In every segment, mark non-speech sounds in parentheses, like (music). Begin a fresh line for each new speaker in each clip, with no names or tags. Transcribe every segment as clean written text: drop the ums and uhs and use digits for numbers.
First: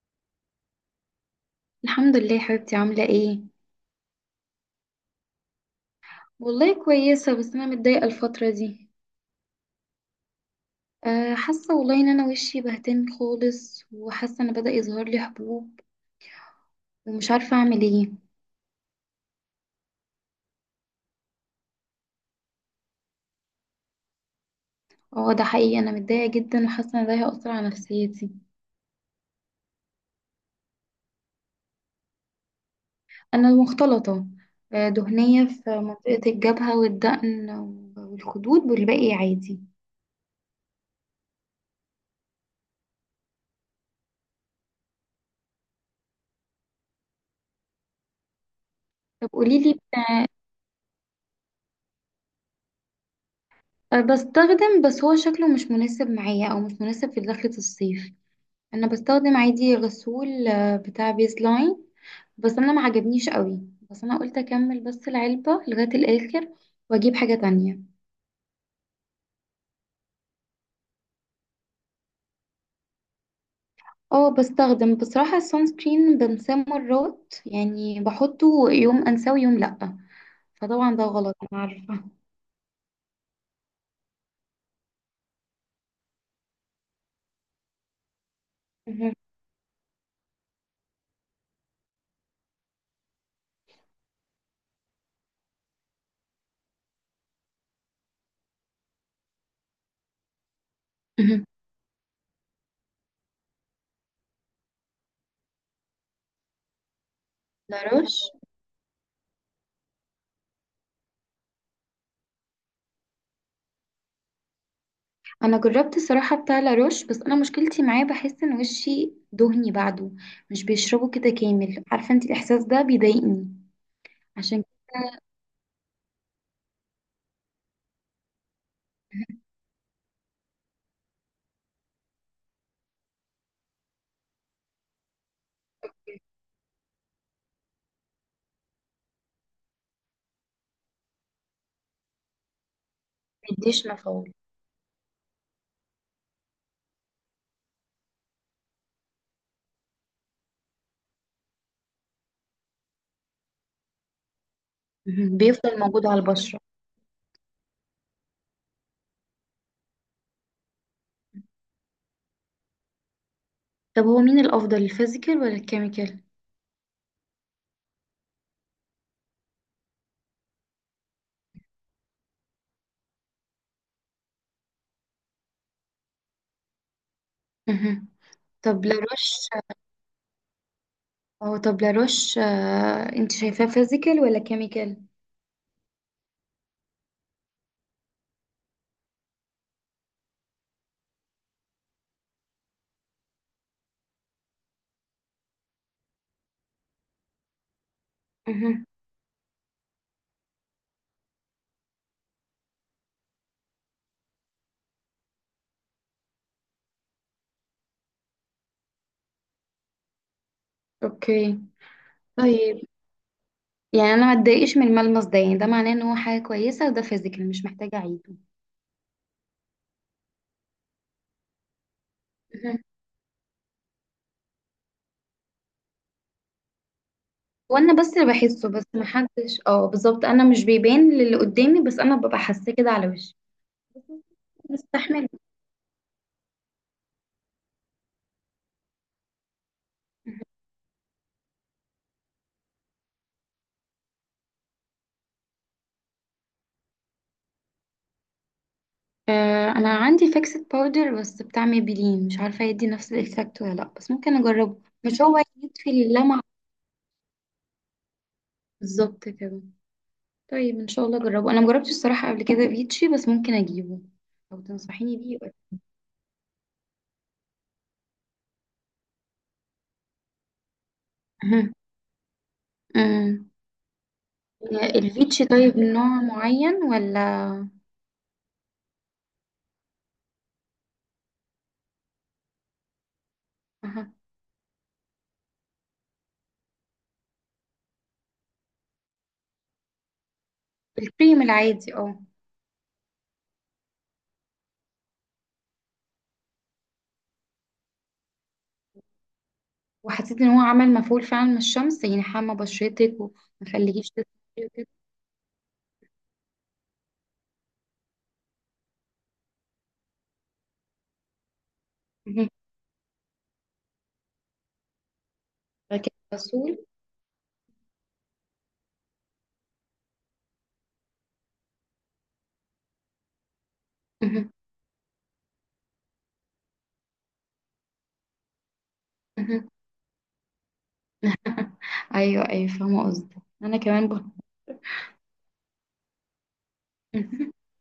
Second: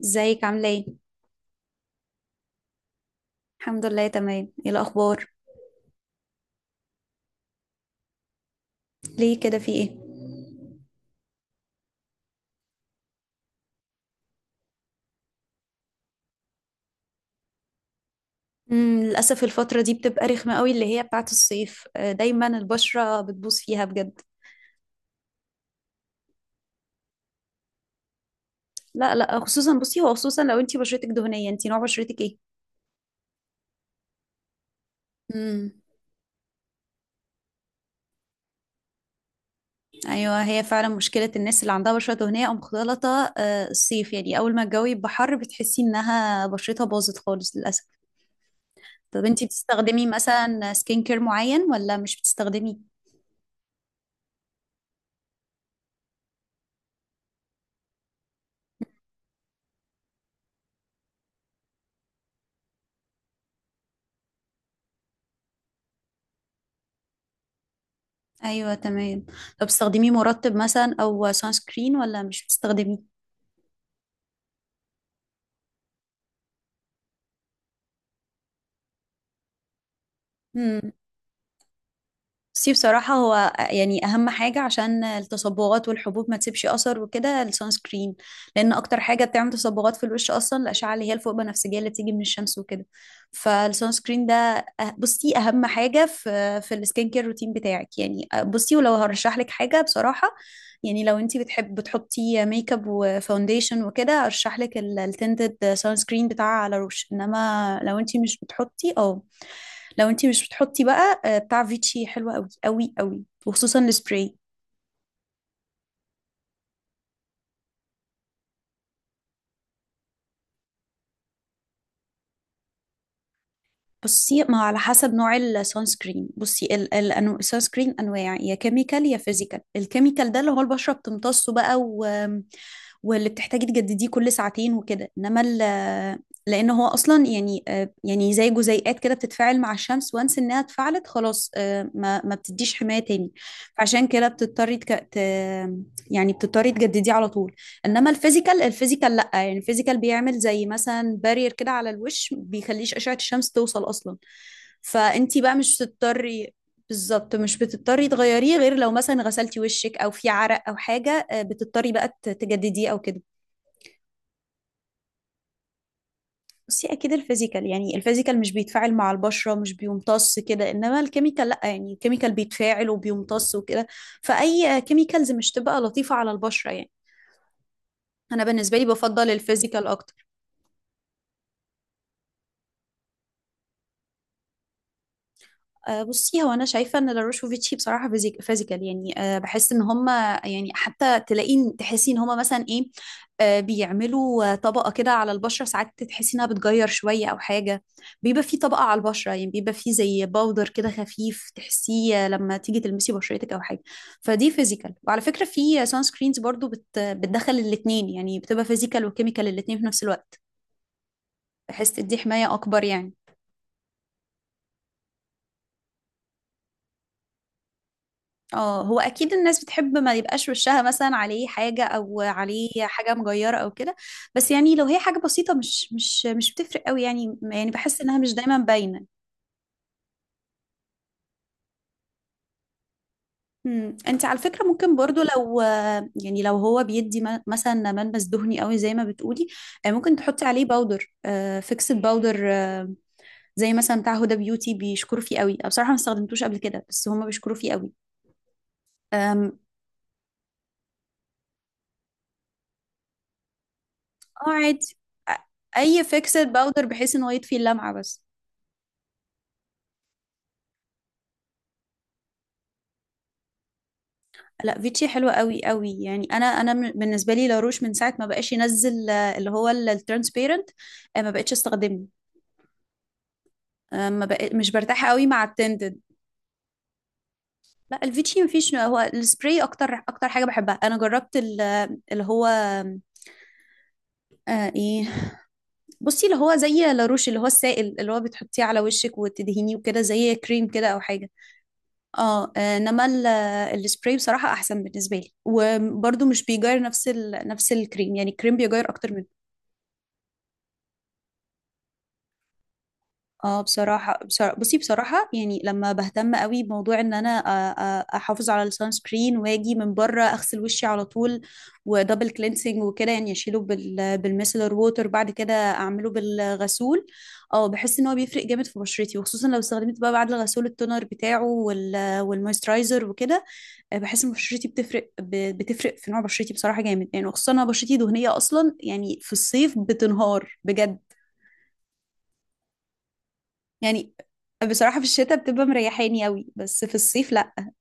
ازيك عاملة ايه؟
الحمد لله يا حبيبتي، عاملة ايه؟
الحمد لله تمام ايه الأخبار؟
والله كويسة، بس أنا متضايقة الفترة دي.
ليه كده في ايه؟
حاسة والله إن أنا وشي بهتان خالص وحاسة إن بدأ يظهر لي حبوب. ومش عارفة أعمل ايه.
للأسف الفترة دي بتبقى رخمة قوي اللي هي بتاعت الصيف، دايما البشرة بتبوظ فيها بجد.
اه، ده حقيقي، أنا متضايقة جدا وحاسة إن ده هيأثر على نفسيتي.
لا لا، خصوصا بصي، هو خصوصا لو انتي بشرتك دهنية. انتي نوع بشرتك ايه؟
أنا مختلطة. دهنية في
مم.
منطقة الجبهة والدقن والخدود، والباقي عادي.
ايوه، هي فعلا مشكلة الناس اللي عندها بشرة دهنية او مختلطة، الصيف، يعني اول ما الجو يبقى حر بتحسي انها بشرتها باظت خالص للأسف. طب
طب
انتي
قوليلي.
بتستخدمي مثلا سكين كير معين ولا مش بتستخدمي؟
بستخدم، بس هو شكله مش مناسب معايا أو مش مناسب في دخلة الصيف. أنا بستخدم عادي غسول بتاع بيز لاين. بس انا ما عجبنيش قوي. بس انا قلت اكمل بس العلبة لغاية الاخر واجيب حاجة تانية.
ايوه تمام. طب بتستخدمي مرطب مثلا او سان سكرين ولا مش بتستخدميه؟
اه، بستخدم، بصراحة السون سكرين بنساه مرات، يعني بحطه يوم انساه ويوم لأ. فطبعا ده غلط، انا عارفة. (laughs)
بصي بصراحة، هو يعني أهم حاجة عشان التصبغات والحبوب ما تسيبش أثر وكده السان سكرين. لأن أكتر
مهم.
حاجة بتعمل تصبغات في الوش أصلا الأشعة اللي هي الفوق بنفسجية اللي بتيجي من الشمس وكده. فالسان سكرين ده بصي أهم حاجة في السكين كير روتين بتاعك، يعني بصي، ولو هرشح لك حاجة بصراحة، يعني لو أنت
مهم.
بتحب بتحطي ميك اب وفاونديشن وكده أرشح لك التنتد سان سكرين بتاع على روش، إنما لو أنت
لاروش.
مش بتحطي أو لو انتي مش بتحطي بقى، بتاع فيتشي حلو قوي قوي قوي، وخصوصا السبراي.
انا جربت الصراحة بتاع لاروش، بس انا مشكلتي معاه بحس ان وشي دهني بعده. مش بيشربه كده كامل، عارفة انت. الاحساس ده بيضايقني.
بصي ما هو
عشان
على حسب نوع السان سكرين. بصي، السان سكرين انواع، يا كيميكال يا فيزيكال. الكيميكال ده اللي هو البشره بتمتصه بقى، واللي بتحتاجي تجدديه كل ساعتين وكده، انما لان هو اصلا، يعني يعني زي جزيئات كده بتتفاعل مع الشمس، وانس انها اتفعلت خلاص، ما بتديش حمايه تاني.
مديش
فعشان كده
مفعول.
بتضطري يعني بتضطري تجدديه على طول. انما الفيزيكال، الفيزيكال لا، يعني الفيزيكال بيعمل زي مثلا بارير كده على الوش، بيخليش اشعة الشمس توصل اصلا.
(laughs) مهم.
فانتي بقى
بيفضل
مش
موجود على
بتضطري.
البشرة.
بالظبط، مش بتضطري تغيريه، غير لو مثلا غسلتي وشك او في عرق او حاجة، بتضطري بقى تجدديه او كده.
طب هو مين الافضل، الفيزيكال ولا الكيميكال؟
بس هي اكيد الفيزيكال، يعني الفيزيكال مش بيتفاعل مع البشرة، مش بيمتص كده، انما الكيميكال لا، يعني الكيميكال بيتفاعل وبيمتص وكده. فاي كيميكالز مش تبقى لطيفة على البشرة يعني.
مهم.
انا بالنسبة لي
طب
بفضل
لاروش.
الفيزيكال اكتر.
او طب لاروش، انت شايفاه فيزيكال ولا كيميكال؟
بصي هو انا شايفه ان لاروشوفيتشي بصراحه فيزيكال، يعني بحس ان هم، يعني حتى تلاقين تحسي ان هم مثلا ايه، بيعملوا طبقه كده على البشره، ساعات تحسي انها بتغير شويه او حاجه. بيبقى في طبقه
مهم.
على البشره، يعني بيبقى في زي باودر كده خفيف تحسيه، لما تيجي تلمسي بشرتك او حاجه. فدي فيزيكال، وعلى فكره في سان سكرينز برضو بتدخل الاثنين، يعني بتبقى فيزيكال وكيميكال الاثنين في نفس الوقت،
اوكي.
بحيث تدي حمايه اكبر
طيب.
يعني.
يعني انا ما اتضايقش من الملمس ده، يعني ده معناه ان هو حاجه كويسه وده فيزيكال، مش محتاجه اعيده.
اه، هو اكيد الناس بتحب ما يبقاش وشها مثلا عليه حاجه او
مهم.
عليه حاجه مجيره او كده. بس يعني لو هي حاجه بسيطه، مش بتفرق قوي يعني، يعني
وانا
بحس
بس
انها
اللي
مش دايما
بحسه، بس ما
باينه.
حدش، اه بالظبط، انا مش بيبان للي قدامي، بس انا ببقى حاساه كده على وشي.
انت على فكره ممكن برضو
بستحمله.
لو، يعني لو هو بيدي مثلا ملمس دهني قوي زي ما بتقولي، ممكن تحطي عليه باودر، فيكسد باودر، زي مثلا بتاع هدى بيوتي، بيشكروا فيه قوي. أنا بصراحه ما استخدمتوش قبل كده، بس هما بيشكروا فيه قوي. أم،
انا عندي فيكسد باودر بس بتاع ميبلين، مش عارفه يدي نفس الايفكت ولا لا، بس ممكن
اه
اجربه،
عادي.
مش
أ-
هو يدفي
اي
اللمعه.
فيكسد باودر بحيث ان هو يطفي اللمعه بس.
بالظبط كده. طيب ان شاء الله اجربه، انا مجربتش الصراحه قبل كده فيتشي، بس ممكن اجيبه. لو
لا، فيتشي
تنصحيني
حلوة
بيه يبقى.
قوي قوي، يعني انا انا بالنسبه لي لاروش من ساعه ما بقاش ينزل، اللي هو الترانسبيرنت، ما بقتش
أها.
استخدمه.
أمم.
آه، ما بق... مش برتاحه قوي مع
الفيتشي طيب
التنتد.
نوع معين ولا؟
لا، الفيتشي مفيش، هو السبراي اكتر اكتر حاجه بحبها. انا جربت اللي هو،
أها.
آه ايه بصي اللي هو زي لاروش، اللي هو السائل اللي هو بتحطيه على وشك وتدهنيه وكده، زي كريم كده او حاجه.
الكريم العادي، اه.
انما السبراي بصراحه احسن بالنسبه لي. وبرده مش بيغير نفس نفس الكريم، يعني الكريم بيغير اكتر من.
وحسيت ان هو عمل مفعول فعلا من الشمس، يعني حمى بشرتك وما. خليكيش تسخني وكده.
بصراحة يعني لما بهتم قوي بموضوع ان انا احافظ على السان سكرين، واجي من بره اغسل وشي على طول ودبل
أها.
كلينسنج وكده، يعني اشيله بالميسلر ووتر، بعد كده اعمله
فكان مسؤول.
بالغسول. اه بحس ان هو بيفرق جامد في بشرتي، وخصوصا لو استخدمت بقى بعد الغسول التونر بتاعه وال والمويسترايزر وكده. بحس ان
أها.
بشرتي بتفرق، بتفرق في نوع بشرتي بصراحة جامد يعني، وخصوصا انا بشرتي دهنية اصلا، يعني في
أها.
الصيف بتنهار بجد
ايوه ايوه، فاهمه قصدك. انا كمان
يعني.
بقى.
بصراحة في الشتاء بتبقى مريحاني قوي، بس في الصيف
(laughs)
لا.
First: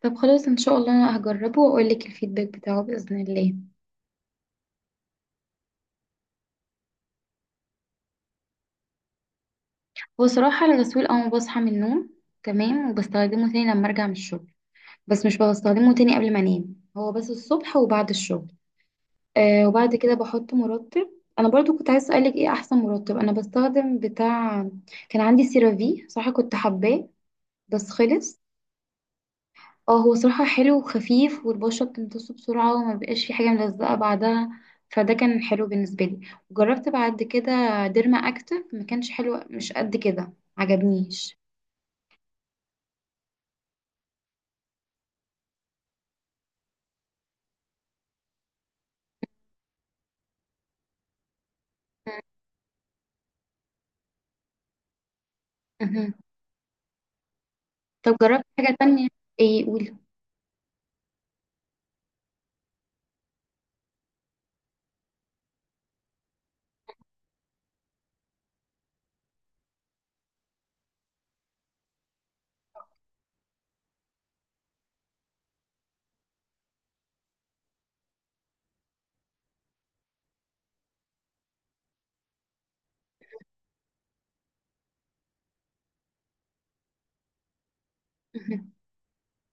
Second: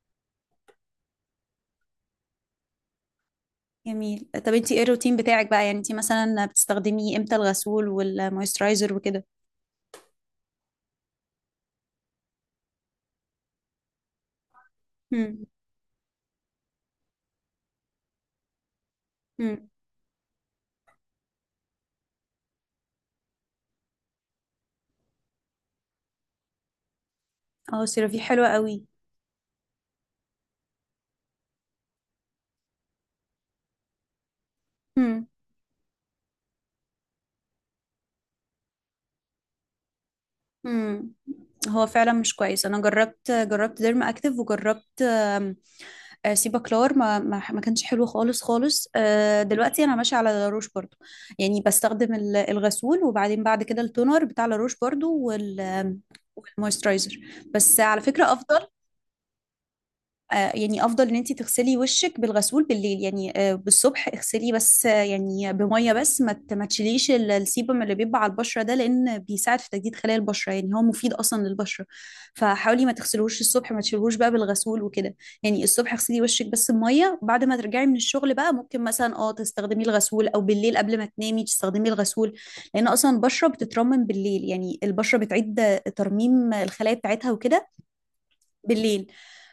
طب خلاص ان شاء الله انا هجربه واقول لك الفيدباك بتاعه باذن الله.
جميل. طب انتي ايه الروتين بتاعك بقى؟ يعني انتي مثلا بتستخدمي امتى الغسول والمويسترايزر وكده؟
وصراحة الغسول أول ما بصحى من النوم. تمام، وبستخدمه تاني لما أرجع من الشغل. بس مش
امم.
بستخدمه تاني قبل ما أنام، هو بس الصبح وبعد الشغل.
امم.
وبعد كده بحط مرطب. أنا برضو كنت عايز أسألك إيه أحسن مرطب. أنا بستخدم بتاع. كان عندي سيرافي، صراحة كنت حباه،
اه،
بس
سيرافي
خلص.
حلوة قوي.
اه، هو صراحة حلو وخفيف، والبشرة بتمتصه بسرعة وما بقاش في حاجة ملزقة بعدها. فده
امم.
كان حلو بالنسبة لي. وجربت بعد كده ديرما أكتف، ما كانش حلو، مش قد كده.
امم.
عجبنيش.
هو فعلا مش كويس. انا جربت ديرما اكتف، وجربت سيبا كلار، ما كانش حلو خالص خالص. دلوقتي انا ماشيه على لاروش برضو، يعني بستخدم الغسول، وبعدين بعد كده التونر بتاع لاروش برضو، وال
(laughs)
والمويسترايزر. بس على
طب
فكره
جربت
افضل.
حاجة تانية؟ ايه، قولي.
يعني افضل ان انت تغسلي وشك بالغسول بالليل، يعني بالصبح اغسليه بس يعني بميه بس، ما تشيليش السيبم اللي بيبقى على البشره ده، لان بيساعد في تجديد خلايا البشره، يعني هو مفيد اصلا للبشره. فحاولي ما تغسلوش الصبح، ما تشيلوش بقى بالغسول وكده. يعني الصبح اغسلي وشك بس بميه، بعد ما ترجعي من الشغل بقى ممكن مثلا اه تستخدمي الغسول، او بالليل قبل ما تنامي تستخدمي الغسول. لان اصلا البشره بتترمم بالليل، يعني البشره بتعيد ترميم الخلايا بتاعتها وكده
مهم.
بالليل.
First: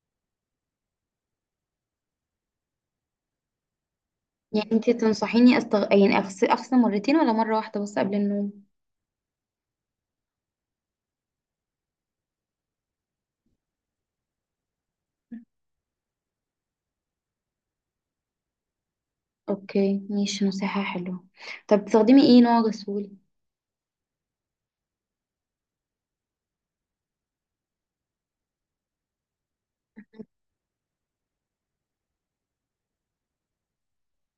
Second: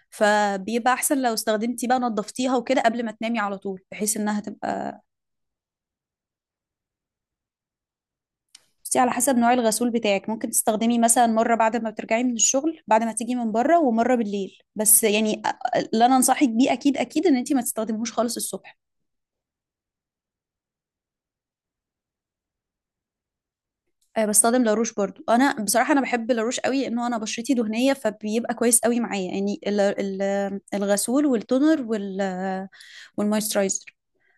فبيبقى احسن لو استخدمتي بقى نظفتيها وكده قبل ما تنامي على طول، بحيث انها
يعني انتي
تبقى.
تنصحيني يعني اغسل مرتين ولا مرة واحدة بس قبل النوم؟
بصي على حسب نوع الغسول بتاعك، ممكن تستخدمي مثلا مرة بعد ما بترجعي من الشغل، بعد ما تيجي من بره، ومرة بالليل بس، يعني اللي انا انصحك بيه اكيد اكيد ان انت ما تستخدمهوش خالص الصبح.
اوكي، ماشي، نصيحة حلوة. طب بتستخدمي ايه نوع غسول؟
بستخدم لاروش برضو. انا بصراحه انا بحب لاروش قوي، انه انا بشرتي دهنيه، فبيبقى كويس قوي معايا يعني، الغسول والتونر وال والمويسترايزر.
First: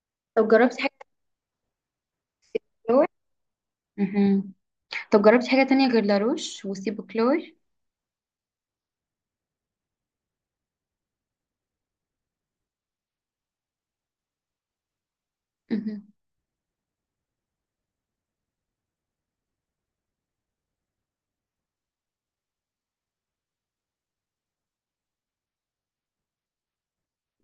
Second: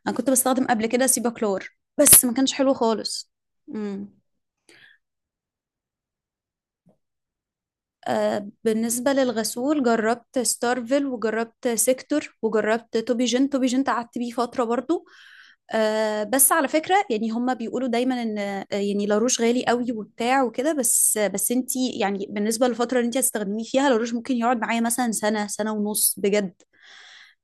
انا كنت
طب
بستخدم
جربتي
قبل
حاجة.
كده سيباكلور، بس ما كانش حلو
كلور.
خالص. امم
مهم. طب جربتي حاجة تانية غير لاروش وسيبو كلور؟
بالنسبة للغسول جربت ستارفل، وجربت سيكتور، وجربت توبي جين. توبي جين قعدت بيه فترة برضو.
مهم.
بس على فكرة، يعني هما بيقولوا دايما ان يعني لاروش غالي قوي وبتاع وكده. بس انتي يعني بالنسبة للفترة اللي انتي هتستخدميه فيها لاروش، ممكن يقعد معايا مثلا سنة سنة ونص بجد.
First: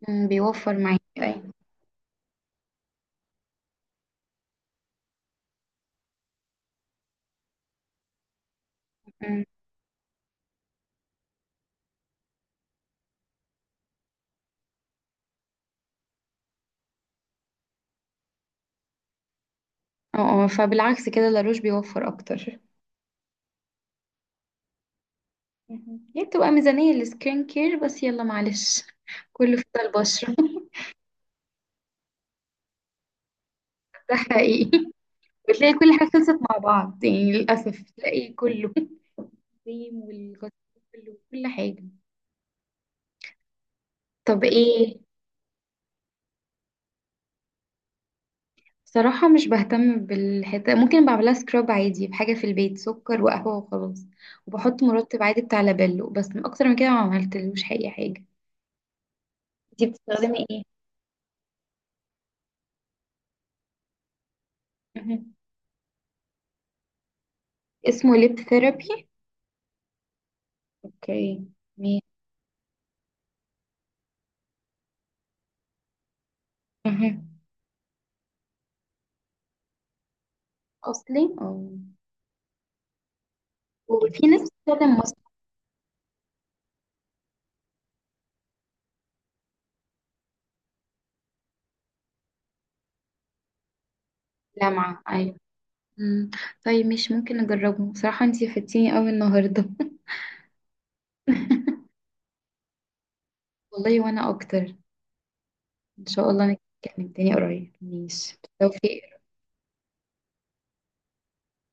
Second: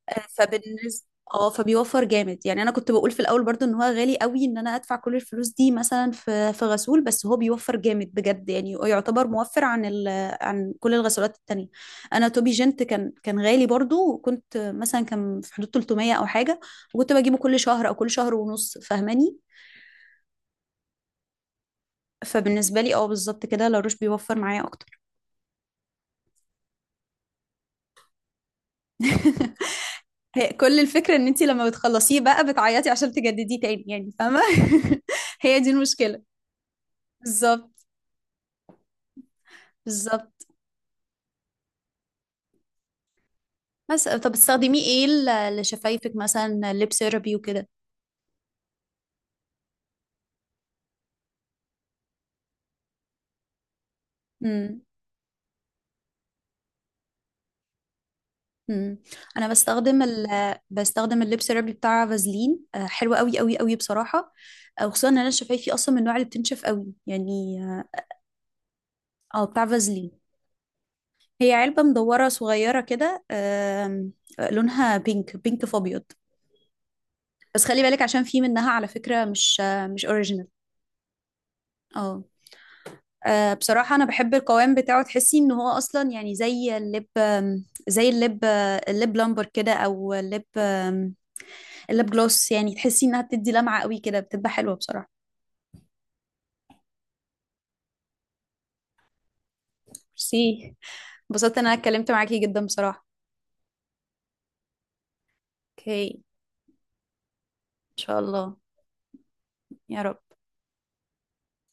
مم، بيوفر معاكي،
فبالنسبة، اه
ايوه.
فبيوفر جامد يعني. انا كنت بقول في الاول برضو ان هو غالي قوي، ان انا ادفع كل الفلوس دي مثلا في غسول، بس هو بيوفر جامد بجد، يعني يعتبر
مم.
موفر عن عن كل الغسولات التانية. انا توبي جنت كان غالي برضو، وكنت مثلا كان في حدود 300 او حاجة، وكنت بجيبه كل شهر او كل شهر ونص، فاهماني.
اه، اه، فبالعكس كده لاروش بيوفر اكتر.
فبالنسبة لي اه بالظبط كده لاروش بيوفر معايا اكتر.
مهم. هي بتبقى ميزانية للسكين كير، بس يلا معلش. كله في
(laughs)
البشرة.
هي
(laughs)
كل الفكرة ان انت لما بتخلصيه بقى بتعيطي عشان تجدديه تاني، يعني
ده
فاهمة.
حقيقي.
(laughs) هي دي
وتلاقي كل حاجة
المشكلة.
خلصت مع بعض، يعني
بالظبط
للأسف تلاقي كله، الكريم
بالظبط.
والغسيل وكل حاجة.
بس طب
طب
بتستخدميه
ايه؟
ايه لشفايفك مثلا، ليب سيرابي وكده؟
صراحة مش بهتم بالحتة، ممكن بعملها سكراب عادي بحاجة في البيت، سكر وقهوة وخلاص.
امم.
وبحط مرطب عادي بتاع لابيلو، بس من أكتر من كده ما عملتلوش أي حاجة.
امم. انا
انتي
بستخدم ال
بتستخدمي ايه؟
بستخدم الليب سيرابي بتاع فازلين، حلو قوي قوي قوي بصراحه. وخصوصا ان انا
مهم.
شفايفي اصلا من النوع اللي بتنشف قوي يعني.
اسمه ليب ثيرابي.
بتاع فازلين.
اوكي.
هي علبه
مين؟
مدوره صغيره كده، آم، آه، لونها بينك بينك في ابيض.
مهم.
بس خلي بالك، عشان في منها على فكره مش، مش اوريجينال.
اصلي، اه.
اه بصراحة أنا
وفي
بحب
ناس
القوام
بتستخدم
بتاعه،
ماسك.
تحسي إن هو أصلا يعني زي اللب، زي اللب، اللب لامبر كده، أو اللب اللب جلوس، يعني تحسي إنها بتدي لمعة قوي كده، بتبقى حلوة
لمعة،
بصراحة.
ايوه. مم. طيب، مش ممكن اجربه بصراحة، انتي فدتيني قوي النهاردة. (laughs)
ميرسي. انبسطت إن أنا اتكلمت معاكي جدا بصراحة.
والله وانا اكتر. ان
أوكي.
شاء الله. نتكلم تاني قريب،
إن شاء
ماشي،
الله.
بالتوفيق.
يا رب.